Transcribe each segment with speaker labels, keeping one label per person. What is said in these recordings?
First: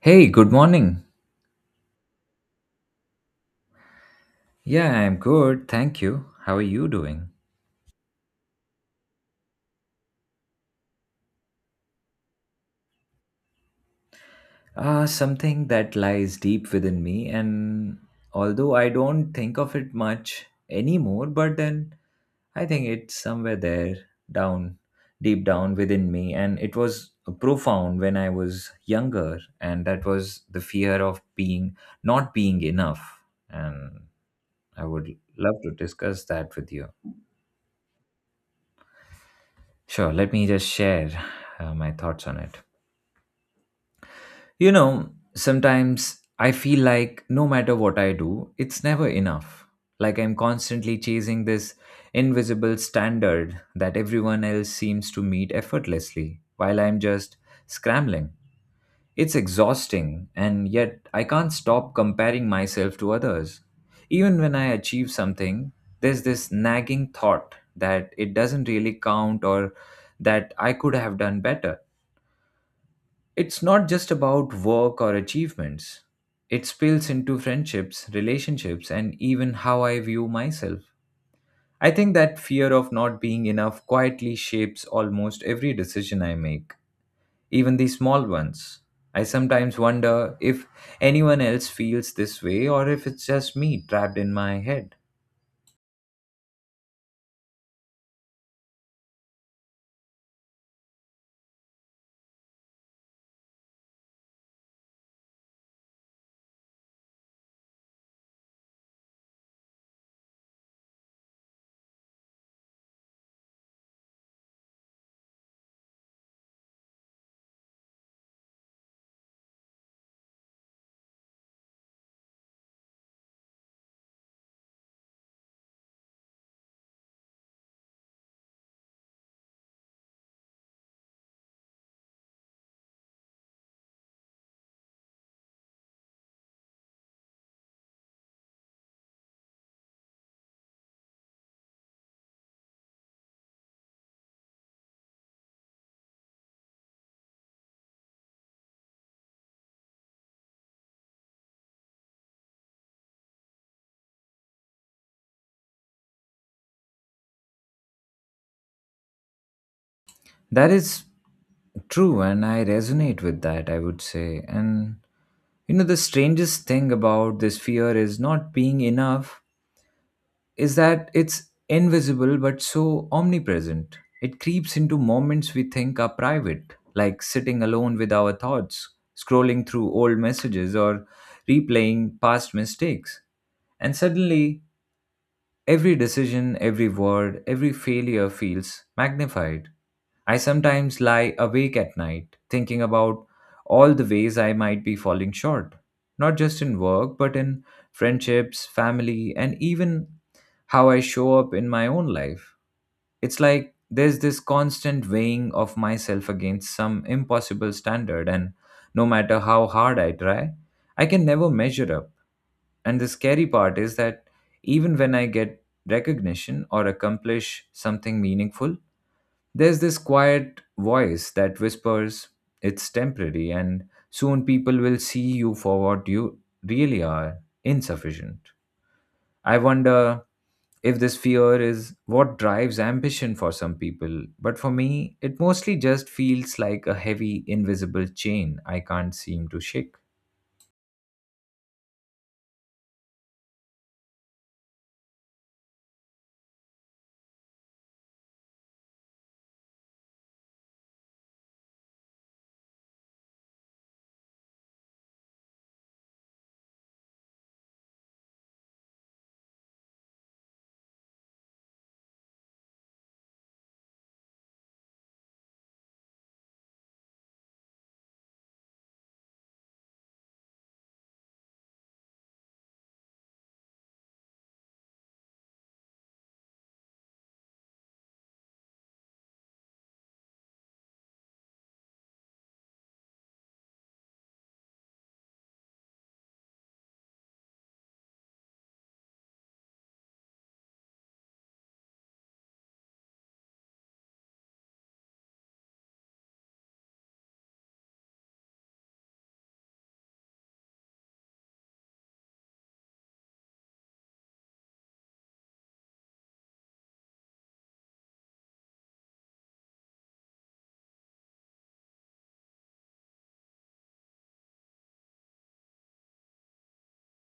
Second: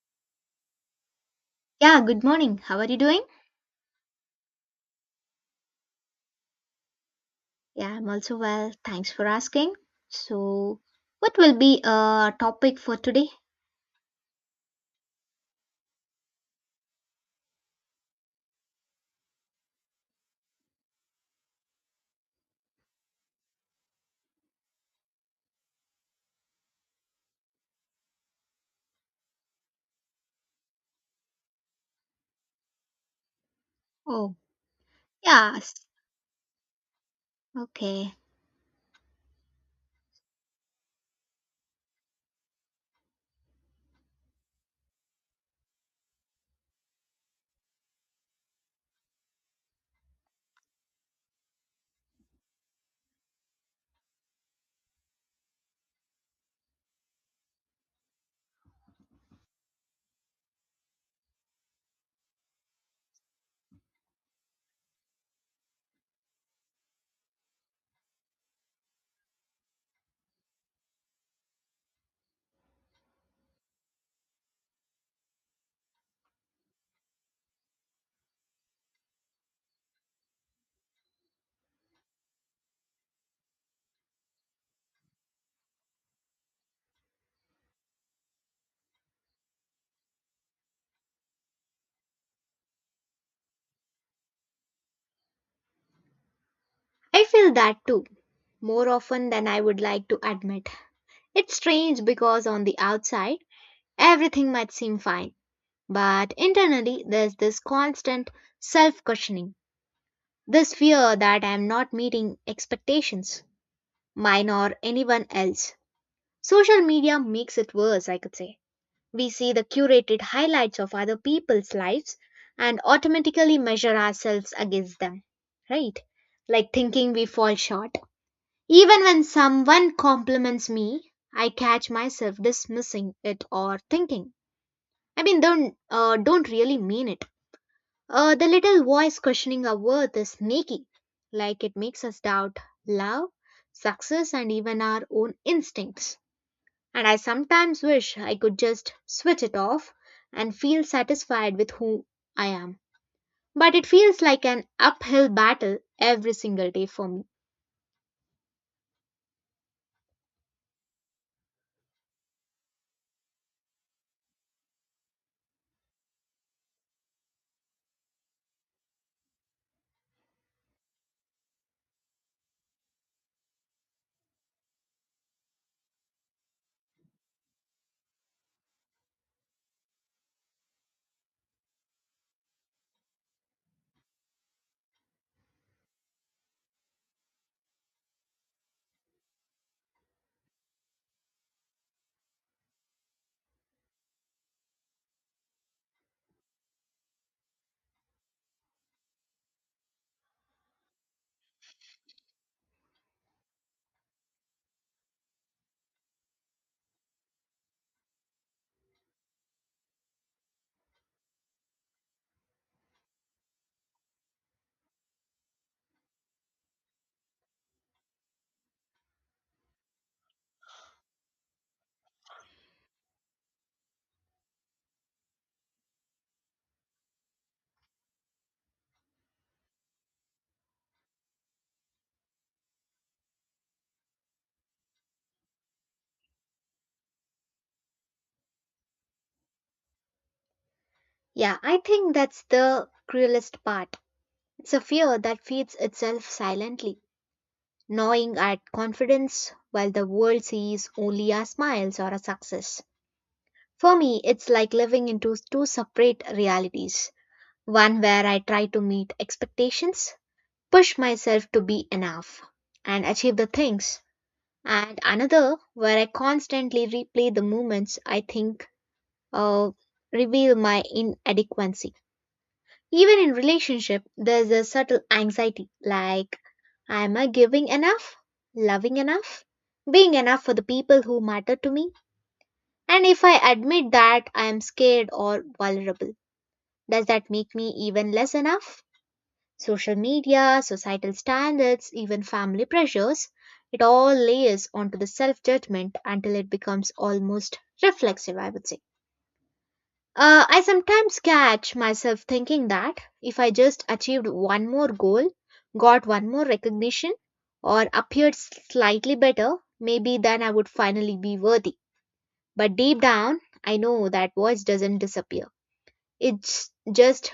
Speaker 1: Hey, good morning.
Speaker 2: Yeah, good morning. How are you doing?
Speaker 1: Yeah, I'm good. Thank you. How are you doing?
Speaker 2: Yeah, I'm also well. Thanks for asking. So, what will be a topic for today?
Speaker 1: Something that lies deep within me, and although I don't think of it much anymore, but then I think it's somewhere there, down, deep down within me. And it was profound when I was younger, and that was the fear of being not being enough. And
Speaker 2: Oh,
Speaker 1: I would love to
Speaker 2: yes.
Speaker 1: discuss that with you.
Speaker 2: Okay.
Speaker 1: Sure, let me just share my thoughts on it. You know, sometimes I feel like no matter what I do, it's never enough. Like I'm constantly chasing this invisible standard that everyone else seems to meet effortlessly while I'm just scrambling. It's exhausting, and yet I can't stop comparing myself to others. Even when I achieve something, there's this nagging thought that it doesn't really count or that I could have done better, it's not just about work or achievements. It spills into friendships, relationships, and even how I view myself. I think that fear of not being enough quietly shapes almost every decision I make, even the small ones. I sometimes wonder if anyone else feels this way or if it's just me trapped in my head.
Speaker 2: I feel that too, more often than I would like to admit. It's strange because on the outside, everything might seem fine, but internally, there's this constant self questioning, this fear that I'm not meeting expectations, mine or anyone else. Social media makes it worse, I could say. We see the curated highlights of other people's lives and automatically measure ourselves against them, right? Like thinking we fall short. Even when someone compliments me, I catch myself dismissing it or thinking, I mean, don't really mean it. The little voice questioning our worth is sneaky, like it makes us doubt love, success, and even our own instincts. And I sometimes wish I could just switch it off and feel satisfied with who I am. But it feels like an uphill battle every single day for me.
Speaker 1: That is true, and I resonate with that, I would say. And you know, the strangest thing about this fear is not being enough is that it's invisible but so omnipresent. It creeps into moments we think are private, like sitting alone with our thoughts, scrolling through old messages, or replaying past mistakes. And suddenly, every decision, every word, every failure feels magnified. I sometimes lie awake at night thinking about all the ways I might be falling short, not just in work, but in friendships, family, and even how I show up in my own life. It's like there's this constant weighing of myself against some impossible standard, and no matter how hard I try, I can never measure up. And the scary part is that even when I get recognition or accomplish something meaningful, there's this quiet voice that whispers, it's temporary, and soon people will see you for what you really are, insufficient. I wonder if this fear is what drives ambition for some people, but for me, it mostly just feels like a heavy, invisible chain I can't seem to shake.
Speaker 2: Yeah, I think that's the cruelest part. It's a fear that feeds itself silently, gnawing at confidence while the world sees only our smiles or our success. For me, it's like living into two separate realities, one where I try to meet expectations, push myself to be enough and achieve the things, and another where I constantly replay the moments I think uh, reveal my inadequacy. Even in relationship, there's a subtle anxiety like, am I giving enough, loving enough, being enough for the people who matter to me? And if I admit that I am scared or vulnerable, does that make me even less enough? Social media, societal standards, even family pressures, it all layers onto the self judgment until it becomes almost reflexive, I would say. I sometimes catch myself thinking that if I just achieved one more goal, got one more recognition, or appeared slightly better, maybe then I would finally be worthy. But deep down, I know that voice doesn't disappear. It just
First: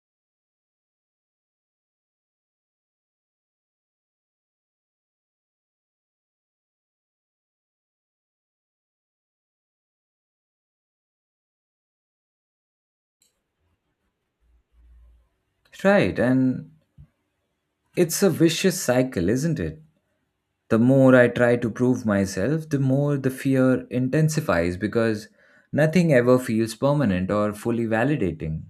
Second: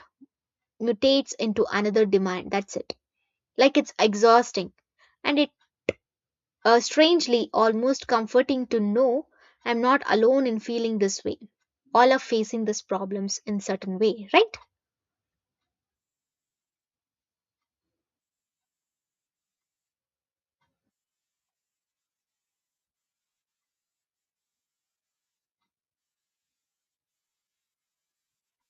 Speaker 2: mutates into another demand. That's it. Like it's exhausting. And it strangely almost comforting to know I'm not alone in feeling this way. All are facing these problems in certain way, right?
Speaker 1: Right, and it's a vicious cycle, isn't it? The more I try to prove myself, the more the fear intensifies because nothing ever feels permanent or fully validating.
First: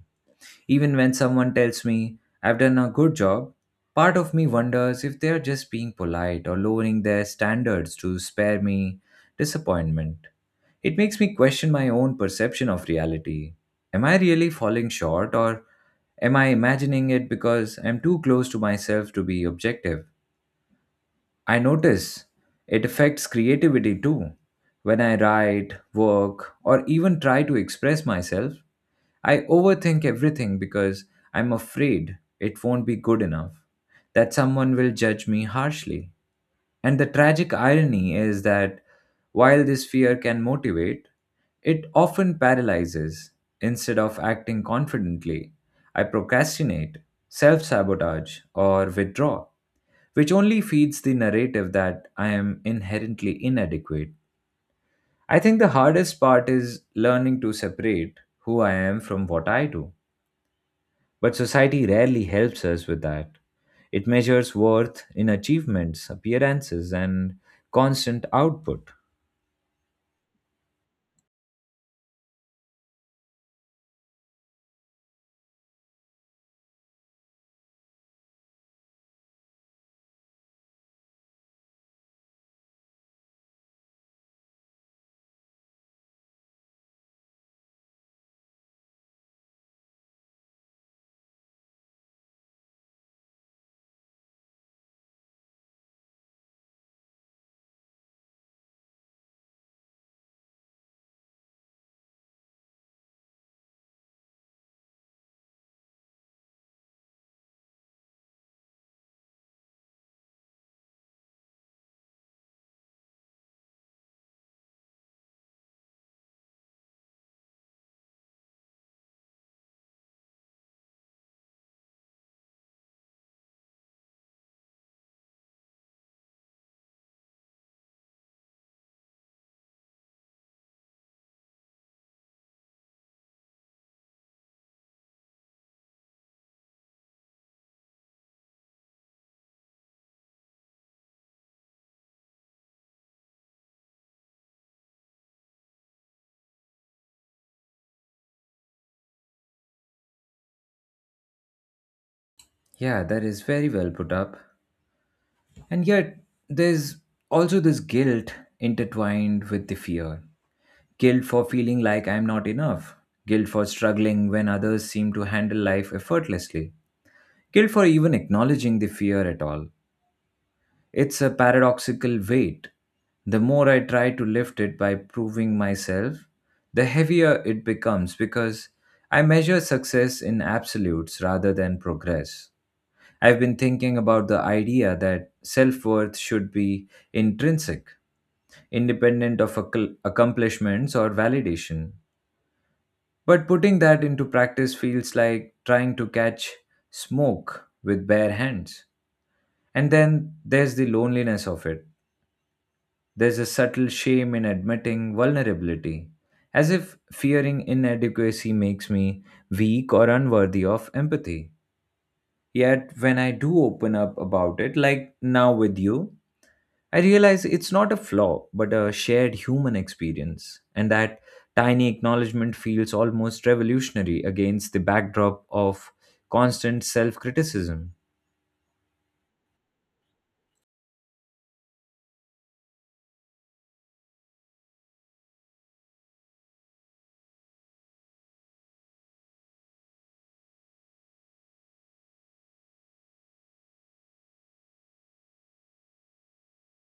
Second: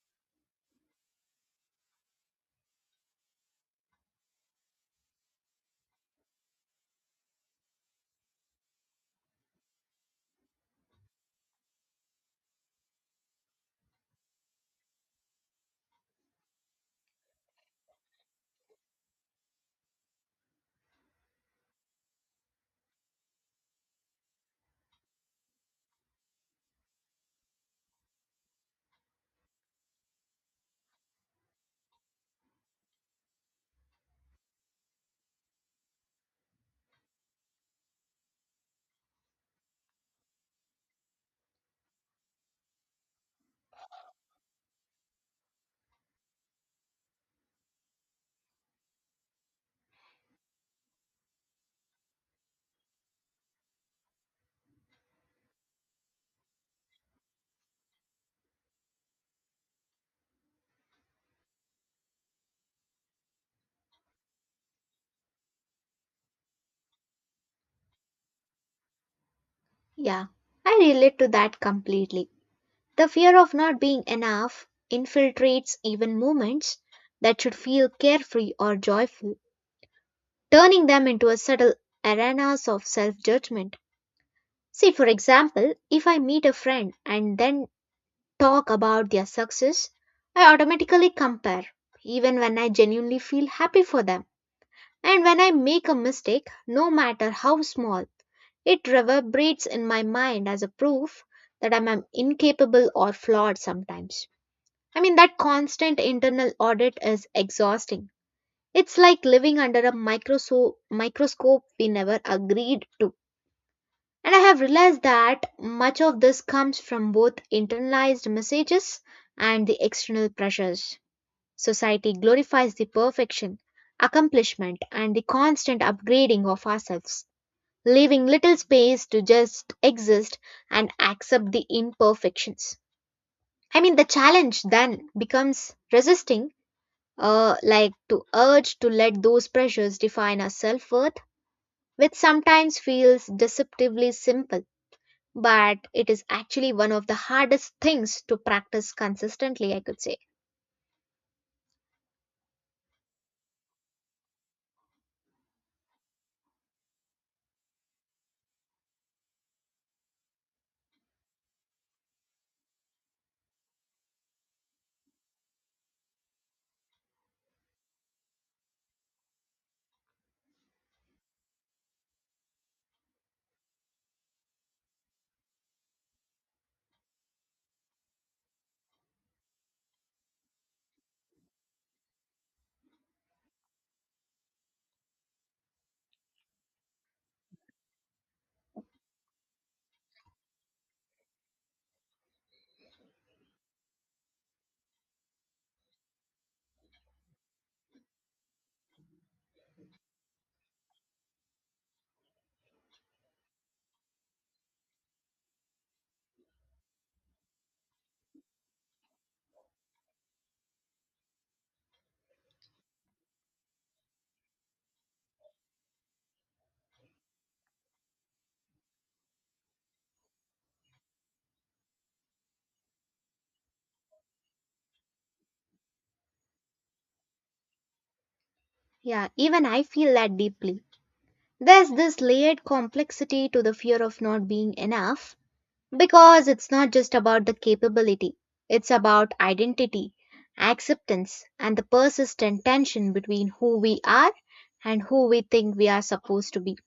Speaker 1: Even when someone tells me I've done a good job, part of me wonders if they're just being polite or lowering their standards to spare me disappointment. It makes me question my own perception of reality. Am I really falling short, or am I imagining it because I'm too close to myself to be objective? I notice it affects creativity too. When I write, work, or even try to express myself, I overthink everything because I'm afraid it won't be good enough, that someone will judge me harshly. And the tragic irony is that while this fear can motivate, it often paralyzes. Instead of acting confidently, I procrastinate, self sabotage, or withdraw, which only feeds the narrative that I am inherently inadequate. I think the hardest part is learning to separate who I am from what I do. But society rarely helps us with that. It measures worth in achievements, appearances, and constant output.
Speaker 2: Yeah. I relate to that completely. The fear of not being enough infiltrates even moments that should feel carefree or joyful, turning them into a subtle arenas of self judgment. See, for example, if I meet a friend and then talk about their success, I automatically compare, even when I genuinely feel happy for them. And when I make a mistake, no matter how small, it reverberates in my mind as a proof that I'm am incapable or flawed sometimes. I mean, that constant internal audit is exhausting. It's like living under a microscope we never agreed to. And I have realized that much of this comes from both internalized messages and the external pressures. Society glorifies the perfection, accomplishment, and the constant upgrading of ourselves, leaving little space to just exist and accept the imperfections. I mean, the challenge then becomes resisting, like to urge to let those pressures define our self worth, which sometimes feels deceptively simple but it is actually one of the hardest things to practice consistently, I could say.
Speaker 1: Yeah, that is very well put up. And yet, there's also this guilt intertwined with the fear, guilt for feeling like I'm not enough, guilt for struggling when others seem to handle life effortlessly, guilt for even acknowledging the fear at all. It's a paradoxical weight. The more I try to lift it by proving myself, the heavier it becomes because I measure success in absolutes rather than progress. I've been thinking about the idea that self worth should be intrinsic, independent of accomplishments or validation. But putting that into practice feels like trying to catch smoke with bare hands. And then there's the loneliness of it. There's a subtle shame in admitting vulnerability, as if fearing inadequacy makes me weak or unworthy of empathy. Yet, when I do open up about it, like now with you, I realize it's not a flaw, but a shared human experience. And that tiny acknowledgement feels almost revolutionary against the backdrop of constant self criticism.
Speaker 2: Yeah, even I feel that deeply. There's this layered complexity to the fear of not being enough because it's not just about the capability, it's about identity, acceptance, and the persistent tension between who we are and who we think we are supposed to be.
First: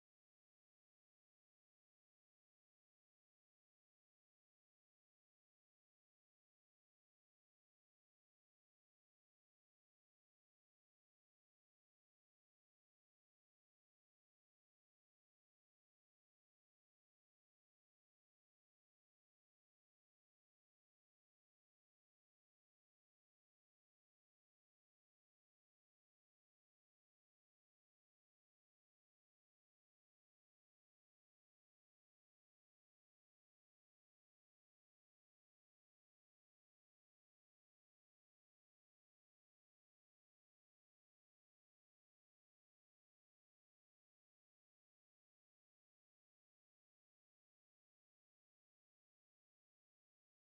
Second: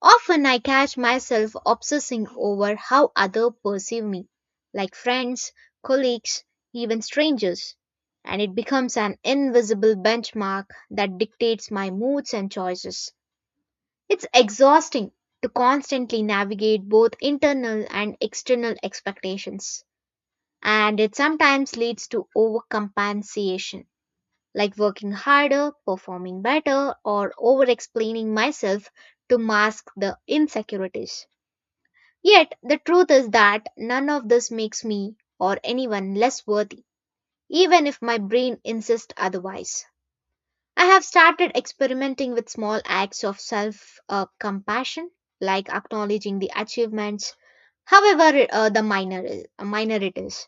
Speaker 2: Often I catch myself obsessing over how others perceive me, like friends, colleagues, even strangers, and it becomes an invisible benchmark that dictates my moods and choices. It's exhausting to constantly navigate both internal and external expectations, and it sometimes leads to overcompensation, like working harder, performing better, or over explaining myself to mask the insecurities. Yet the truth is that none of this makes me or anyone less worthy, even if my brain insists otherwise. I have started experimenting with small acts of self compassion, like acknowledging the achievements, however minor it is,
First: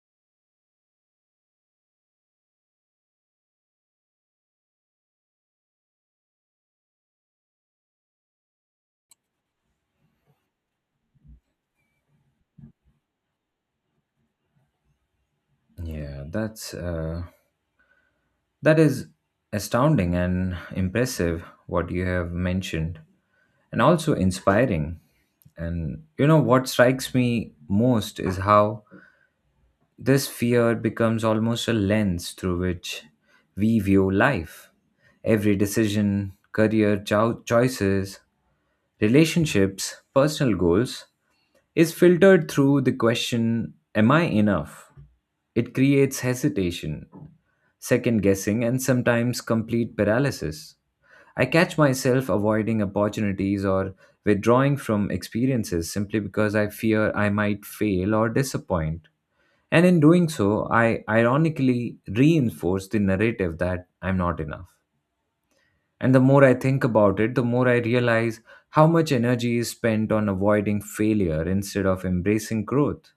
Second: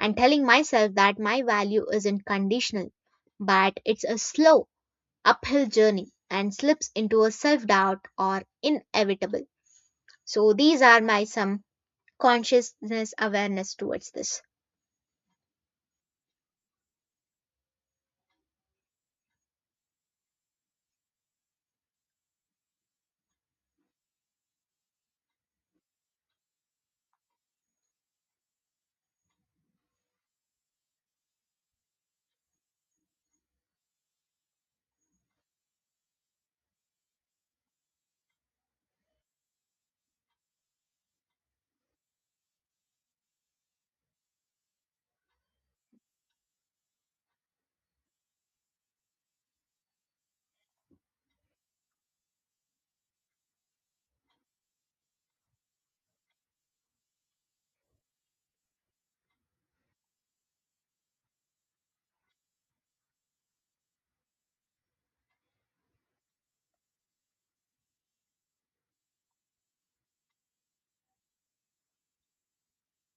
Speaker 2: and telling myself that my value isn't conditional, but it's a slow uphill journey and slips into a self doubt are inevitable. So these are my some consciousness awareness towards this.
Speaker 1: Yeah, that is astounding and impressive what you have mentioned, and also inspiring. And you know what strikes me most is how this fear becomes almost a lens through which we view life. Every decision, career choices, relationships, personal goals is filtered through the question, am I enough? It creates hesitation, second guessing, and sometimes complete paralysis. I catch myself avoiding opportunities or withdrawing from experiences simply because I fear I might fail or disappoint. And in doing so, I ironically reinforce the narrative that I'm not enough. And the more I think about it, the more I realize how much energy is spent on avoiding failure instead of embracing growth.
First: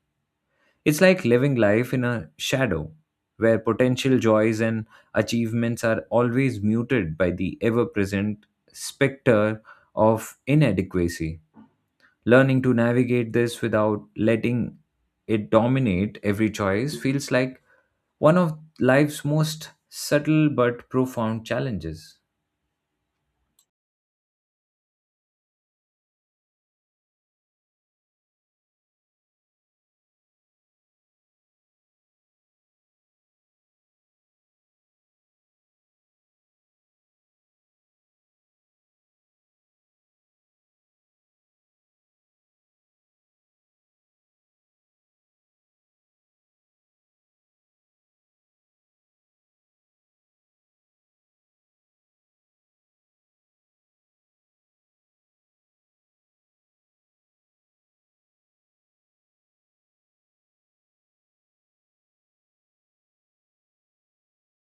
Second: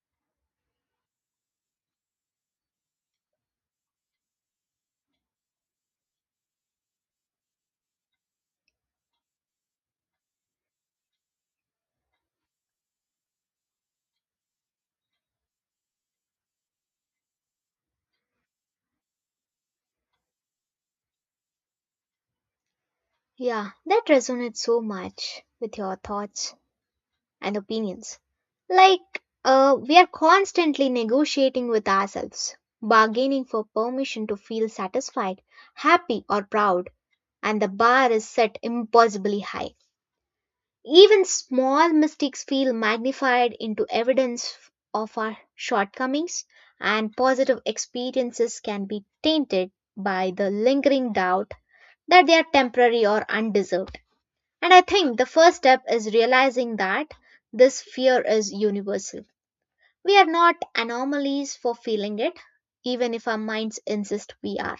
Speaker 1: It's like living life in a shadow, where potential joys and achievements are always muted by the ever present specter of inadequacy. Learning to navigate this without letting it dominate every choice feels like one of life's most subtle but profound challenges.
Speaker 2: Yeah, that resonates so much with your thoughts and opinions. Like, we are constantly negotiating with ourselves, bargaining for permission to feel satisfied, happy, or proud, and the bar is set impossibly high. Even small mistakes feel magnified into evidence of our shortcomings, and positive experiences can be tainted by the lingering doubt that they are temporary or undeserved. And I think the first step is realizing that this fear is universal. We are not anomalies for feeling it, even if our minds insist we are.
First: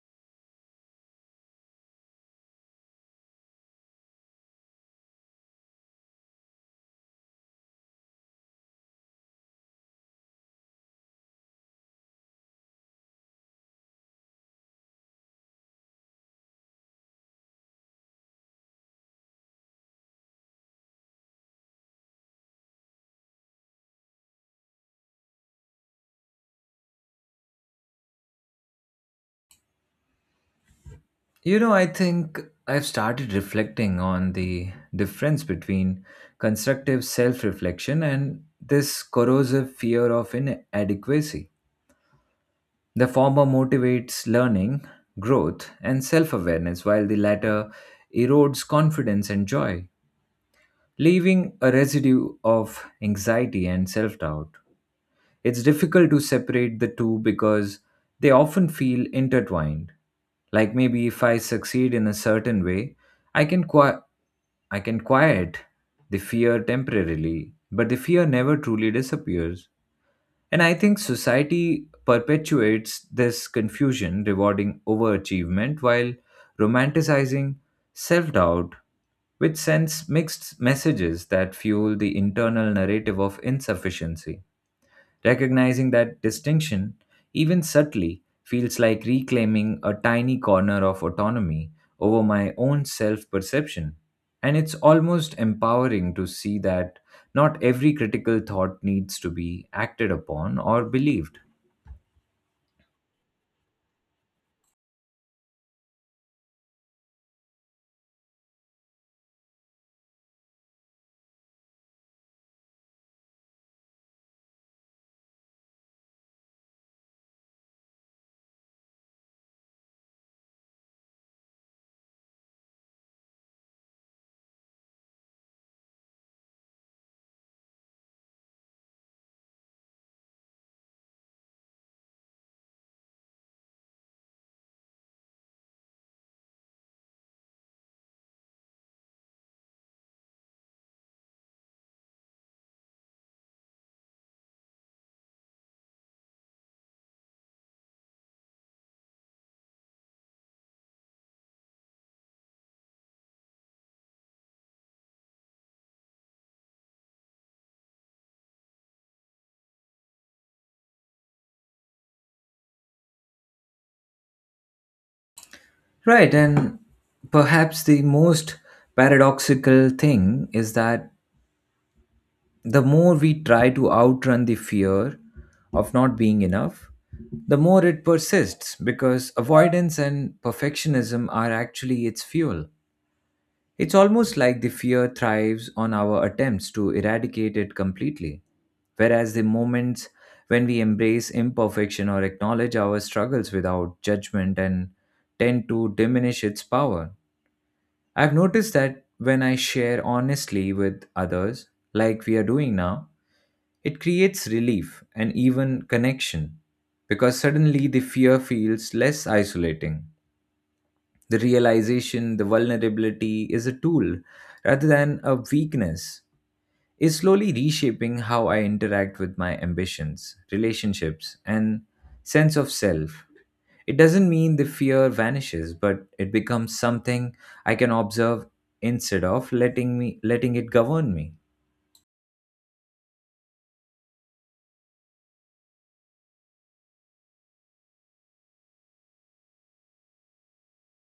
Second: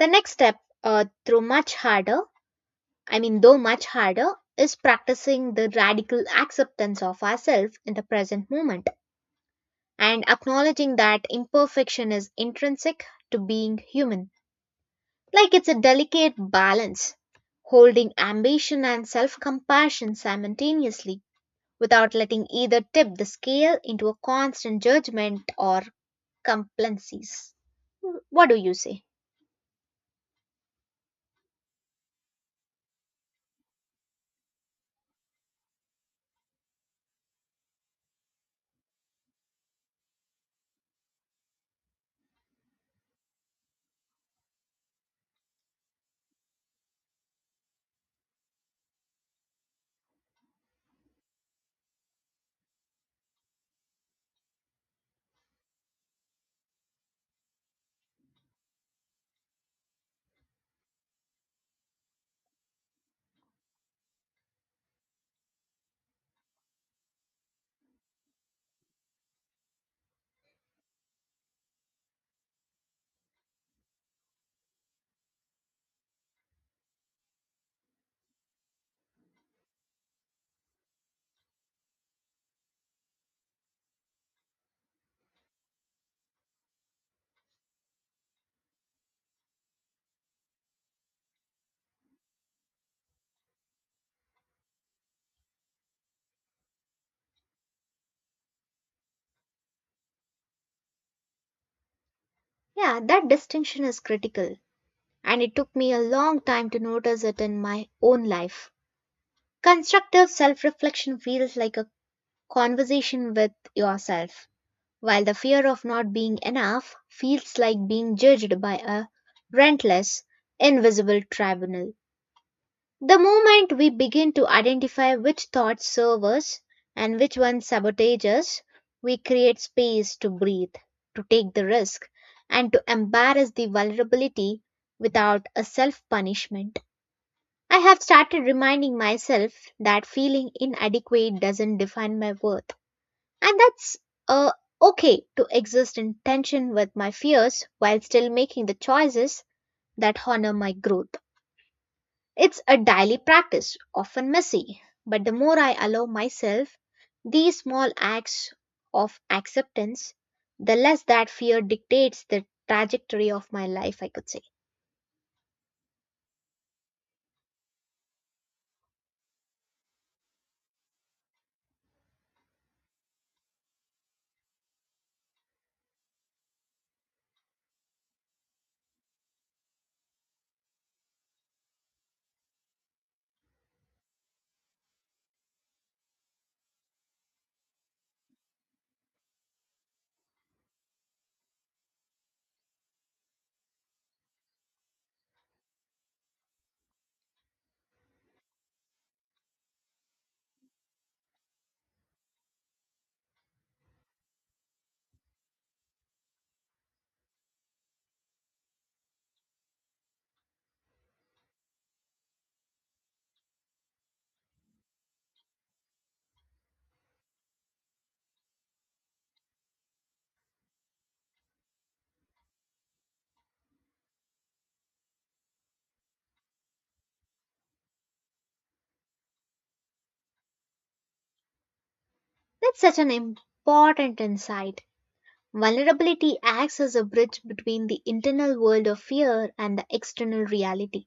Speaker 2: The next step, uh, through much harder, I mean, though much harder, is practicing the radical acceptance of ourselves in the present moment and acknowledging that imperfection is intrinsic to being human. Like it's a delicate balance, holding ambition and self compassion simultaneously without letting either tip the scale into a constant judgment or complacencies. What do you say?
Speaker 1: You know, I think I've started reflecting on the difference between constructive self reflection and this corrosive fear of inadequacy. The former motivates learning, growth, and self awareness, while the latter erodes confidence and joy, leaving a residue of anxiety and self doubt. It's difficult to separate the two because they often feel intertwined. Like maybe if I succeed in a certain way, I can, qui- I can quiet the fear temporarily, but the fear never truly disappears. And I think society perpetuates this confusion, rewarding overachievement while romanticizing self doubt, which sends mixed messages that fuel the internal narrative of insufficiency. Recognizing that distinction, even subtly, feels like reclaiming a tiny corner of autonomy over my own self perception. And it's almost empowering to see that not every critical thought needs to be acted upon or believed.
Speaker 2: Yeah, that distinction is critical, and it took me a long time to notice it in my own life. Constructive self reflection feels like a conversation with yourself while the fear of not being enough feels like being judged by a relentless, invisible tribunal. The moment we begin to identify which thoughts serve us and which ones sabotage us, we create space to breathe, to take the risk, and to embrace the vulnerability without a self punishment. I have started reminding myself that feeling inadequate doesn't define my worth and that's uh, okay to exist in tension with my fears while still making the choices that honor my growth. It's a daily practice, often messy, but the more I allow myself these small acts of acceptance, the less that fear dictates the trajectory of my life, I could say.
Speaker 1: Right, and perhaps the most paradoxical thing is that the more we try to outrun the fear of not being enough, the more it persists because avoidance and perfectionism are actually its fuel. It's almost like the fear thrives on our attempts to eradicate it completely, whereas the moments when we embrace imperfection or acknowledge our struggles without judgment and tend to diminish its power. I've noticed that when I share honestly with others, like we are doing now, it creates relief and even connection because suddenly the fear feels less isolating. The realization, the vulnerability is a tool rather than a weakness, is slowly reshaping how I interact with my ambitions, relationships, and sense of self. It doesn't mean the fear vanishes, but it becomes something I can observe instead of letting it govern me.
Speaker 2: That's such an important insight. Vulnerability acts as a bridge between the internal world of fear and the external reality,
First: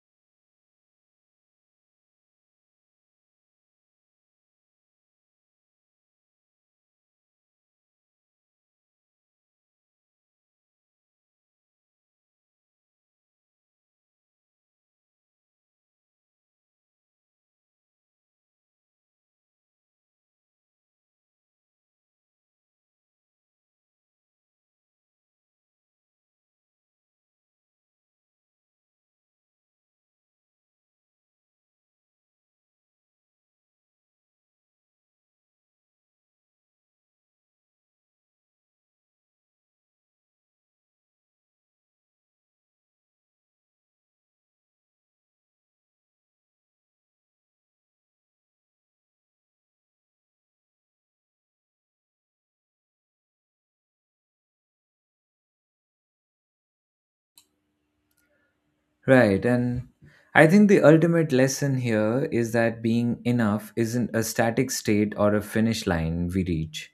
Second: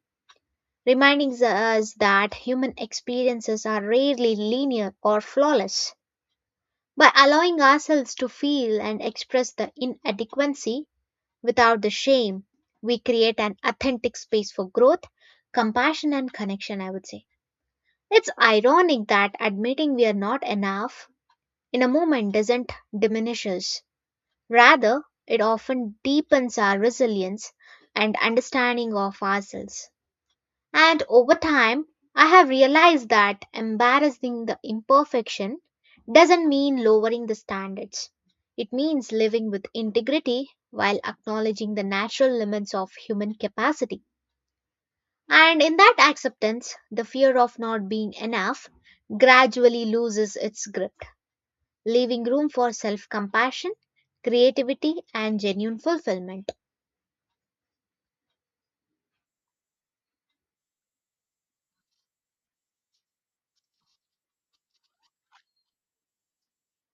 Speaker 2: reminding us that human experiences are rarely linear or flawless. By allowing ourselves to feel and express the inadequacy without the shame, we create an authentic space for growth, compassion, and connection, I would say. It's ironic that admitting we are not enough in a moment doesn't diminish us. Rather, it often deepens our resilience and understanding of ourselves. And over time, I have realized that embarrassing the imperfection doesn't mean lowering the standards. It means living with integrity while acknowledging the natural limits of human capacity. And in that acceptance, the fear of not being enough gradually loses its grip, leaving room for self compassion, creativity, and genuine fulfillment.
Speaker 1: Right, and I think the ultimate lesson here is that being enough isn't a static state or a finish line we reach.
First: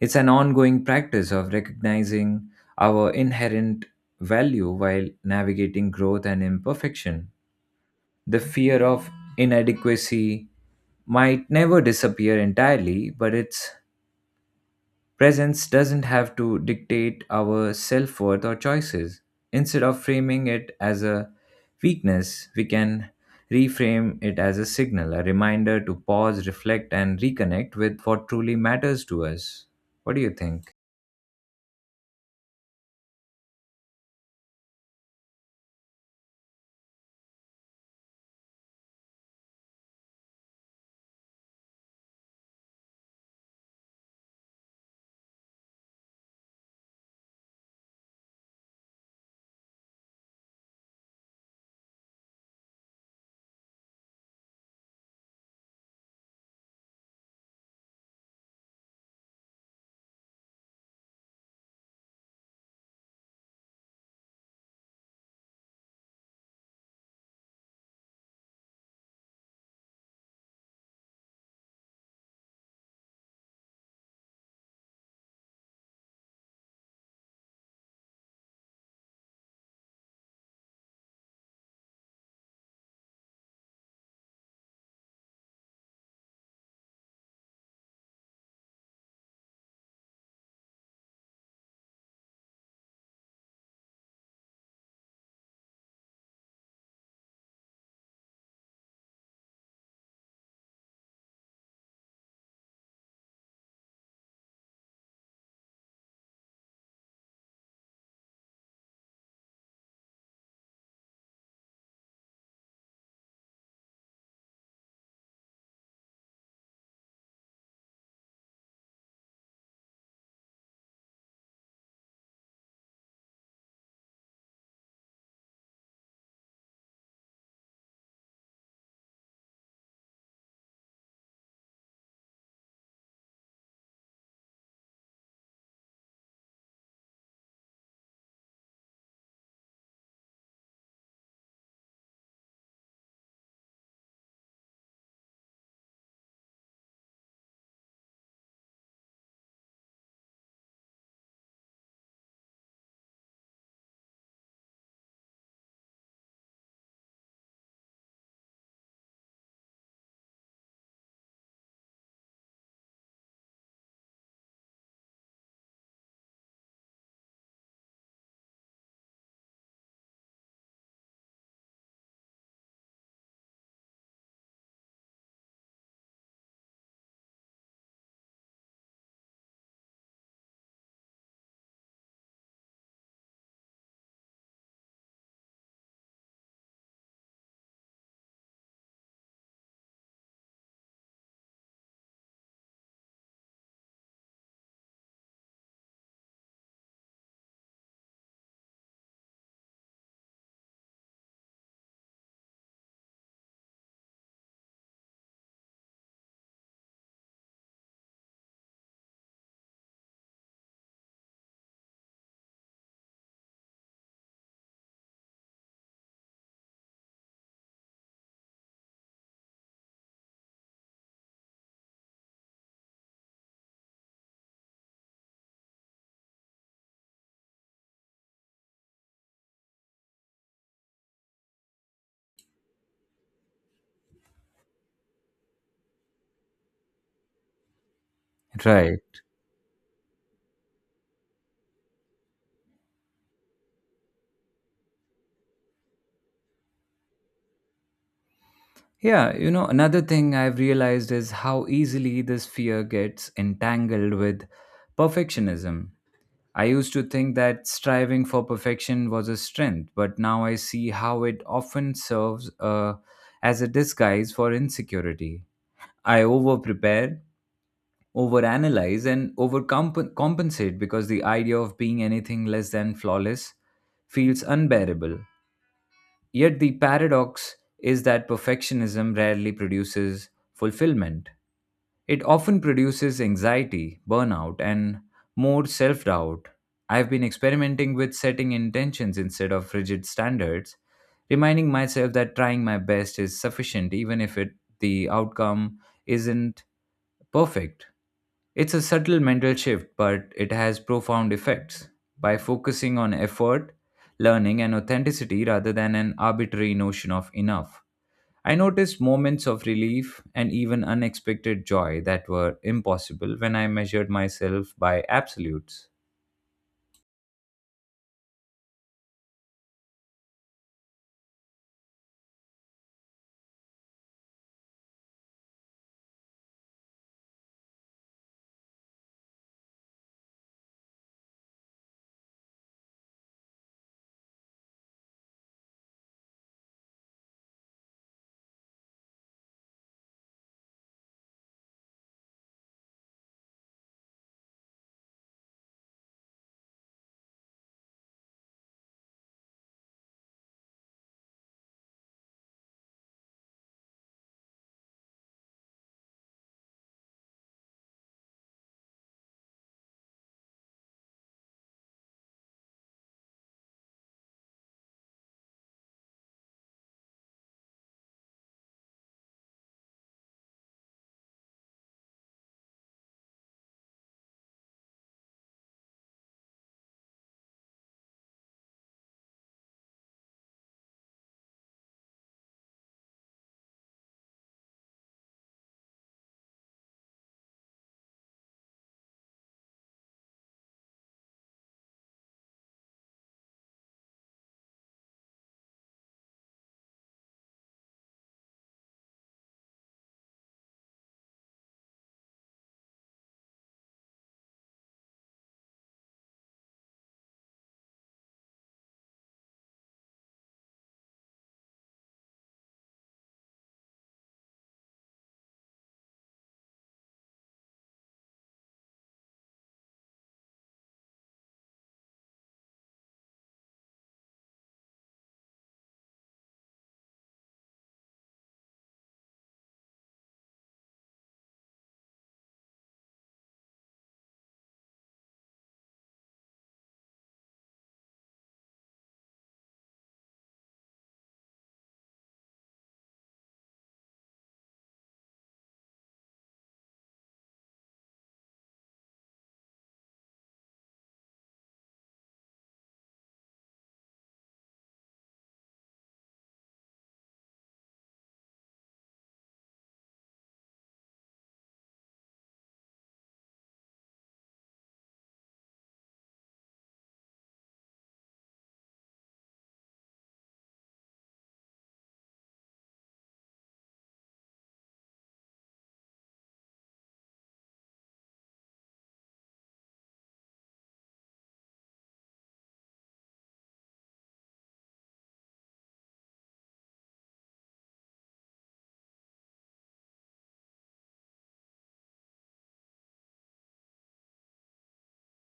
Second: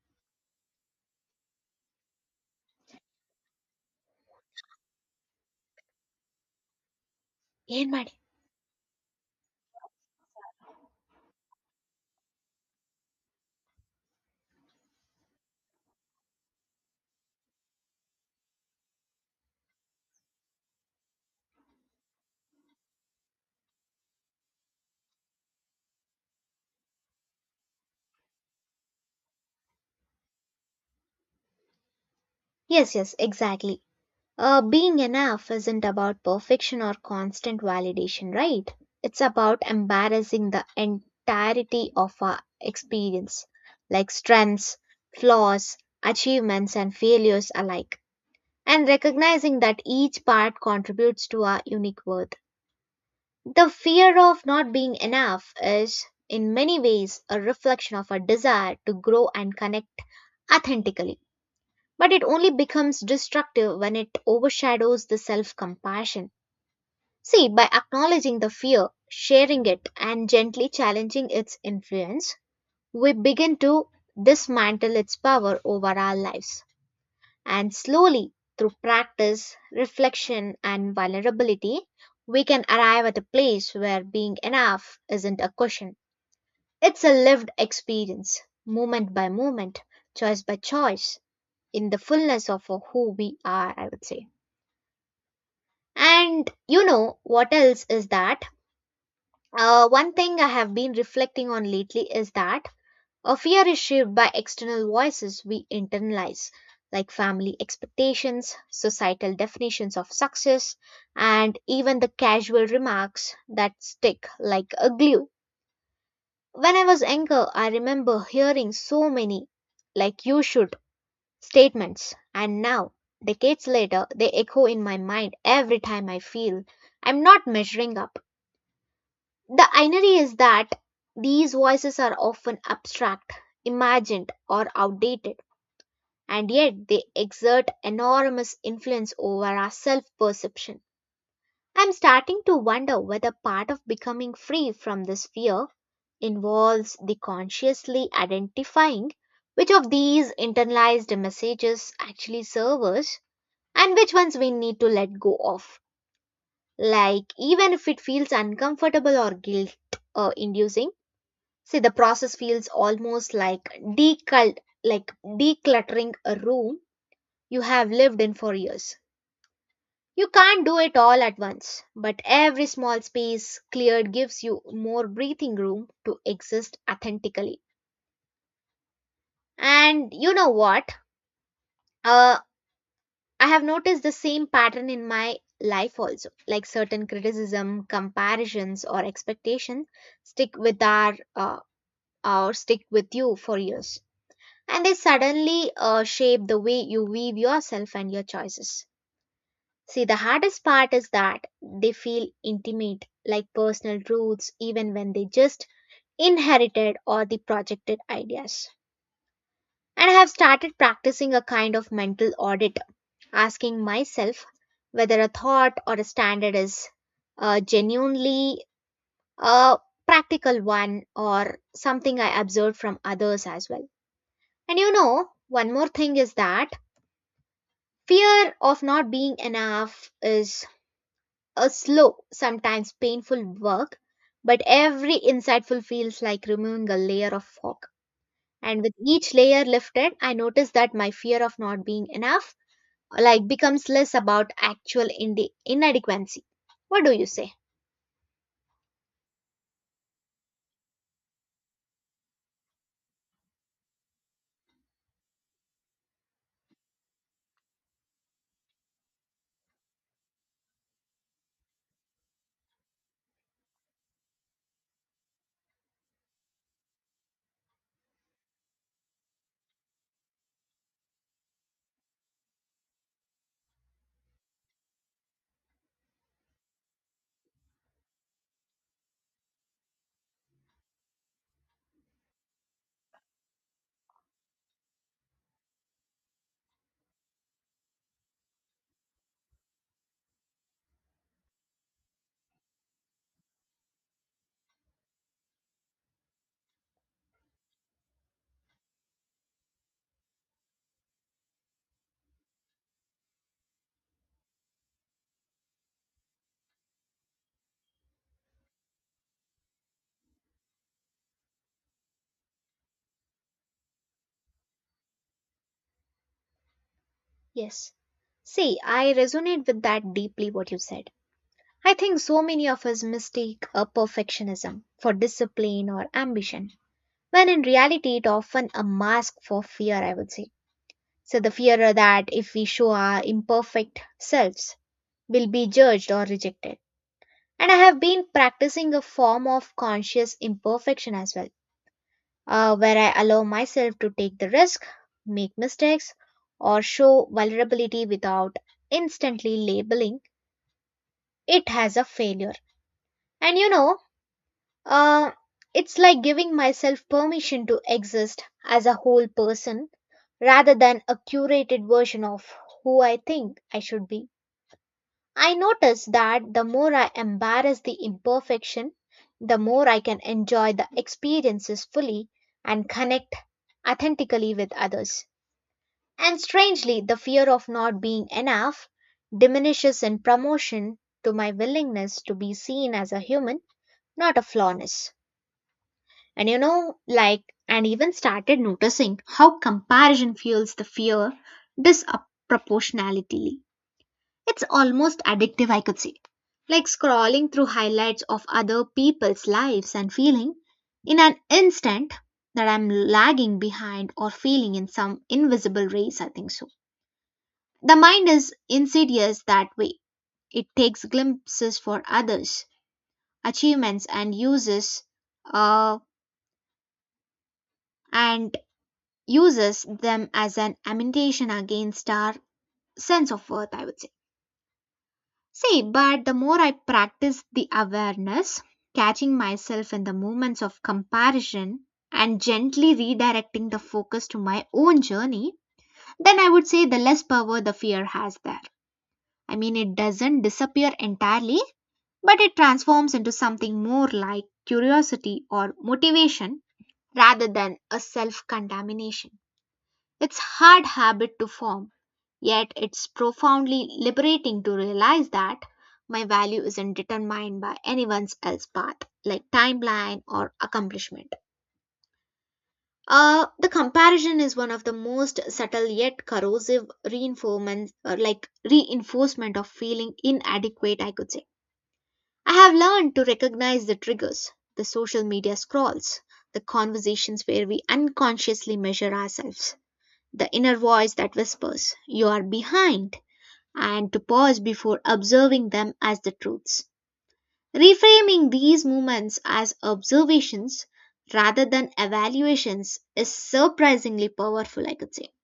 Speaker 1: It's an ongoing practice of recognizing our inherent value while navigating growth and imperfection.
Speaker 2: ಏನ್ ಮಾಡಿ?
Speaker 1: The fear of inadequacy might never disappear entirely, but its presence doesn't have to dictate our self worth or choices. Instead of framing it as a weakness, we can reframe it as a signal, a reminder to pause, reflect, and reconnect with what truly matters to us. What do you think?
Speaker 2: Yes, yes, exactly. Being enough isn't about perfection or constant validation, right? It's about embarrassing the entirety of our experience, like strengths, flaws, achievements, and failures alike, and recognizing that each part contributes to our unique worth. The fear of not being enough is, in many ways, a reflection of our desire to grow and connect authentically. But it only becomes destructive when it overshadows the self compassion. See, by acknowledging the fear, sharing it, and gently challenging its influence, we begin to dismantle its power over our lives. And slowly, through practice, reflection, and vulnerability, we can arrive at a place where being enough isn't a question. It's a lived experience, moment by moment, choice by choice, in the fullness of who we are, I would say. And you know what else is that? One thing I have been reflecting on lately is that a fear is shaped by external voices we internalize, like family expectations, societal definitions of success, and even the casual remarks that stick like a glue. When I was younger, I remember hearing so many, like, you should statements. And now, decades later, they echo in my mind every time I feel I'm not measuring up. The irony is that these voices are often abstract, imagined, or outdated, and yet they exert enormous influence over our self perception. I'm starting to wonder whether part of becoming free from this fear involves the consciously identifying which of these internalized messages actually serve us and which ones we need to let go of. Like, even if it feels uncomfortable or guilt inducing, see, the process feels almost like decluttering a room you have lived in for years. You can't do it all at once, but every small space cleared gives you more breathing room to exist authentically. And you know what? Uh, I have noticed the same pattern in my life also. Like certain criticism, comparisons, or expectations stick with our uh, stick with you for years, and they suddenly shape the way you weave yourself and your choices. See, the hardest part is that they feel intimate, like personal truths, even when they just inherited or the projected ideas. And I have started practicing a kind of mental audit asking myself whether a thought or a standard is genuinely a practical one or something I observed from others as well. And you know, one more thing is that fear of not being enough is a slow, sometimes painful work, but every insightful feels like removing a layer of fog. And with
Speaker 1: Right.
Speaker 2: each layer lifted, I noticed that my fear of not being enough like becomes less about actual inadequacy. What do you say?
Speaker 1: Yeah, you know, another thing I've realized is how easily this fear gets entangled with perfectionism. I used to think that striving for perfection was a strength, but now I see how it often serves as a disguise for insecurity. I over prepare, over and overcompensate because the idea of being anything less than flawless feels unbearable. Yet the paradox is that perfectionism rarely produces fulfillment. It often produces anxiety, burnout, and more self doubt. I've been experimenting with setting intentions instead of rigid standards, reminding myself that trying my best is sufficient even if the outcome isn't perfect. It's a subtle mental shift, but it has profound effects. By focusing on effort, learning, and authenticity rather than an arbitrary notion of enough, I noticed moments of relief and even unexpected joy that were impossible when I measured myself by absolutes.
Speaker 2: Yes. See, I resonate with that deeply what you said. I think so many of us mistake a perfectionism for discipline or ambition, when in reality it often a mask for fear, I would say. So the fear that if we show our imperfect selves, we'll be judged or rejected. And I have been practicing a form of conscious imperfection as well where I allow myself to take the risk, make mistakes, or show vulnerability without instantly labeling it as a failure. And you know, uh, it's like giving myself permission to exist as a whole person rather than a curated version of who I think I should be. I notice that the more I embrace the imperfection, the more I can enjoy the experiences fully and connect authentically with others. And strangely, the fear of not being enough diminishes in promotion to my willingness to be seen as a human, not a flawness. And you know, like, and even started noticing how comparison fuels the fear disproportionately. It's almost addictive, I could say. Like scrolling through highlights of other people's lives and feeling in an instant that I'm lagging behind or feeling in some invisible race, I think so the mind is insidious that way. It takes glimpses for others, achievements, and uh, and uses them as an ammunition against our sense of worth. I would say. See, but the more I practice the awareness, catching myself in the moments of comparison, and gently redirecting the focus to my own journey, then I would say the less power the fear has there. I mean, it doesn't disappear entirely, but it transforms into something more like curiosity or motivation rather than a self contamination. It's hard habit to form, yet it's profoundly liberating to realize that my value isn't determined by anyone else's path, like timeline or accomplishment. The comparison is one of the most subtle yet corrosive reinforcement of feeling inadequate, I could say I have learned to recognize the triggers, the social media scrolls, the conversations where we unconsciously measure ourselves, the inner voice that whispers, you are behind, and to pause before observing them as the truths. Reframing these moments as observations rather than evaluations is surprisingly powerful, I could say.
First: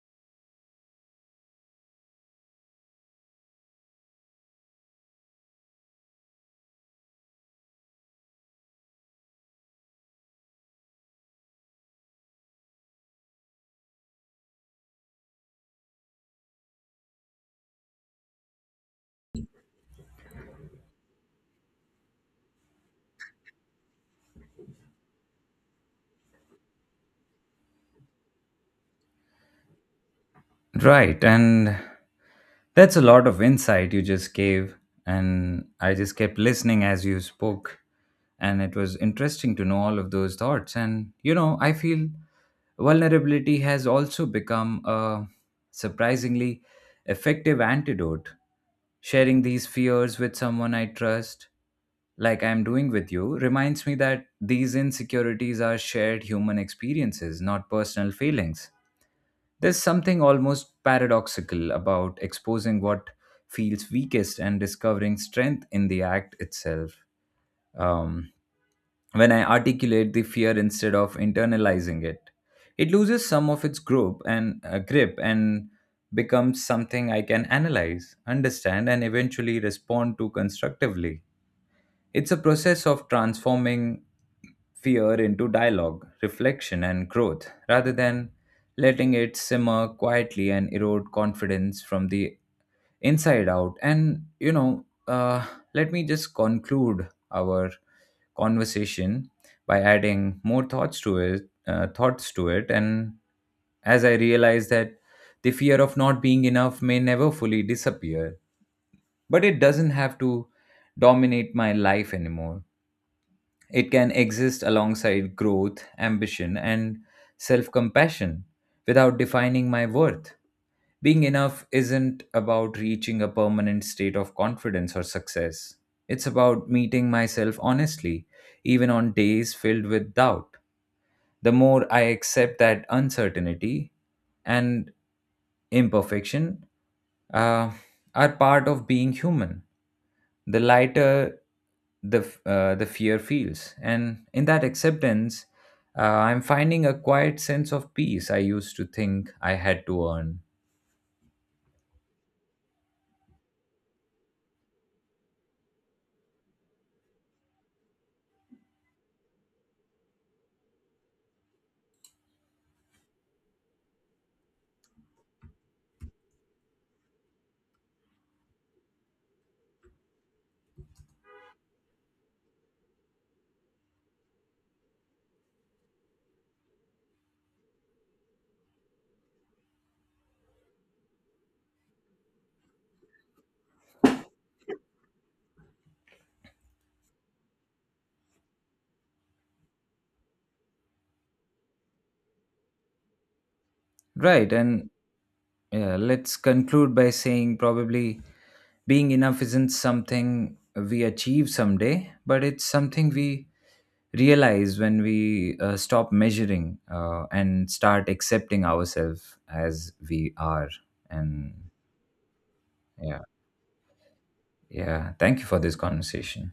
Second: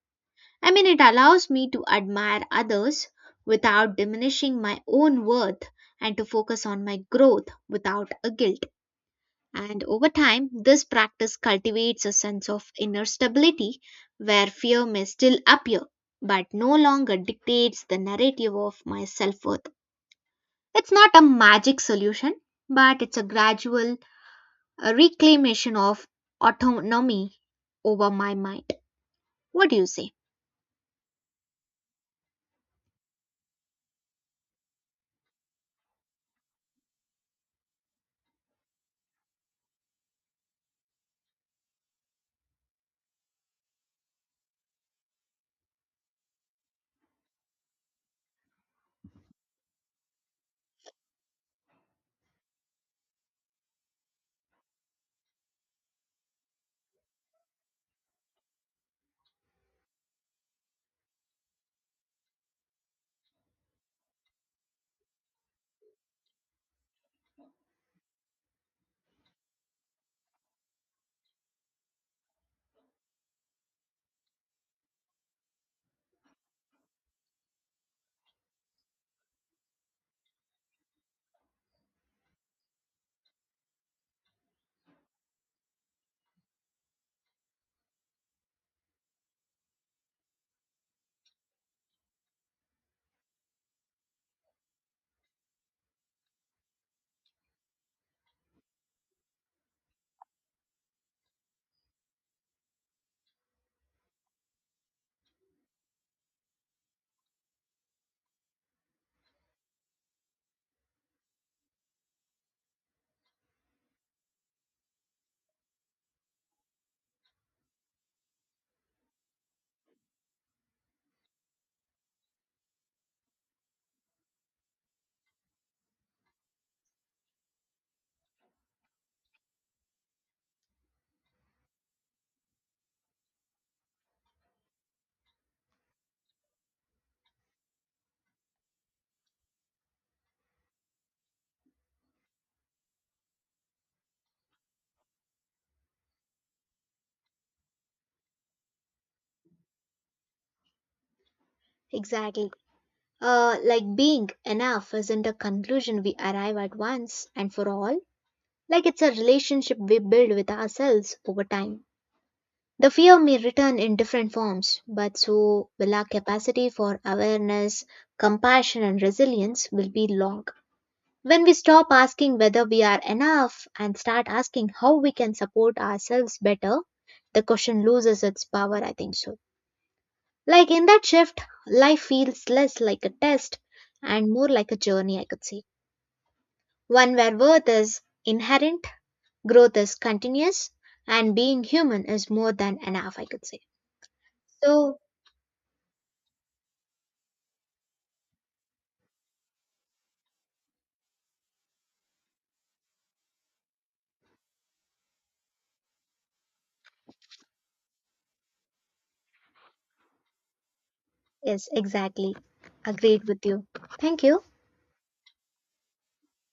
Speaker 2: I mean, it allows me to admire others without diminishing my own worth and to focus on my growth without a guilt. And over time, this practice cultivates a sense of inner stability where fear may still appear, but no longer dictates the narrative of my self worth. It's not a magic solution, but it's a gradual reclamation of autonomy over my mind. What do you say?
Speaker 1: Right, and that's a lot of insight you just gave, and I just kept listening as you spoke. And it was interesting to know all of those thoughts. And, you know, I feel vulnerability has also become a surprisingly effective antidote. Sharing these fears with someone I trust, like I'm doing with you, reminds me that these insecurities are shared human experiences, not personal feelings. There's something almost paradoxical about exposing what feels weakest and discovering strength in the act itself. Um, when I articulate the fear instead of internalizing it, it loses some of its grip and becomes something I can analyze, understand, and eventually respond to constructively. It's a process of transforming fear into dialogue, reflection, and growth, rather than letting it simmer quietly and erode confidence from the inside out. And, you know, let me just conclude our conversation by adding more thoughts to it, and as I realize that the fear of not being enough may never fully disappear, but it doesn't have to dominate my life anymore. It can exist alongside growth, ambition, and self compassion without defining my worth. Being enough isn't about reaching a permanent state of confidence or success. It's about meeting myself honestly, even on days filled with doubt. The more I accept that uncertainty and imperfection uh, are part of being human, the lighter the fear feels, and in that acceptance, uh, I'm finding a quiet sense of peace I used to think I had to earn.
Speaker 2: Exactly. Like being enough isn't a conclusion we arrive at once and for all, like it's a relationship we build with ourselves over time. The fear may return in different forms, but so will our capacity for awareness, compassion, and resilience will be long. When we stop asking whether we are enough and start asking how we can support ourselves better, the question loses its power, I think so. Like in that shift, life feels less like a test and more like a journey, I could say. One where worth is inherent, growth is continuous, and being human is more than enough, I could say.
Speaker 1: Right, and
Speaker 2: So,
Speaker 1: yeah, let's conclude by saying probably being enough isn't something we achieve someday but it's something we realize when we stop measuring and start accepting ourselves as we are, and
Speaker 2: yes, exactly.
Speaker 1: yeah.
Speaker 2: Agreed with you. Thank you.
Speaker 1: Yeah, thank you for this conversation.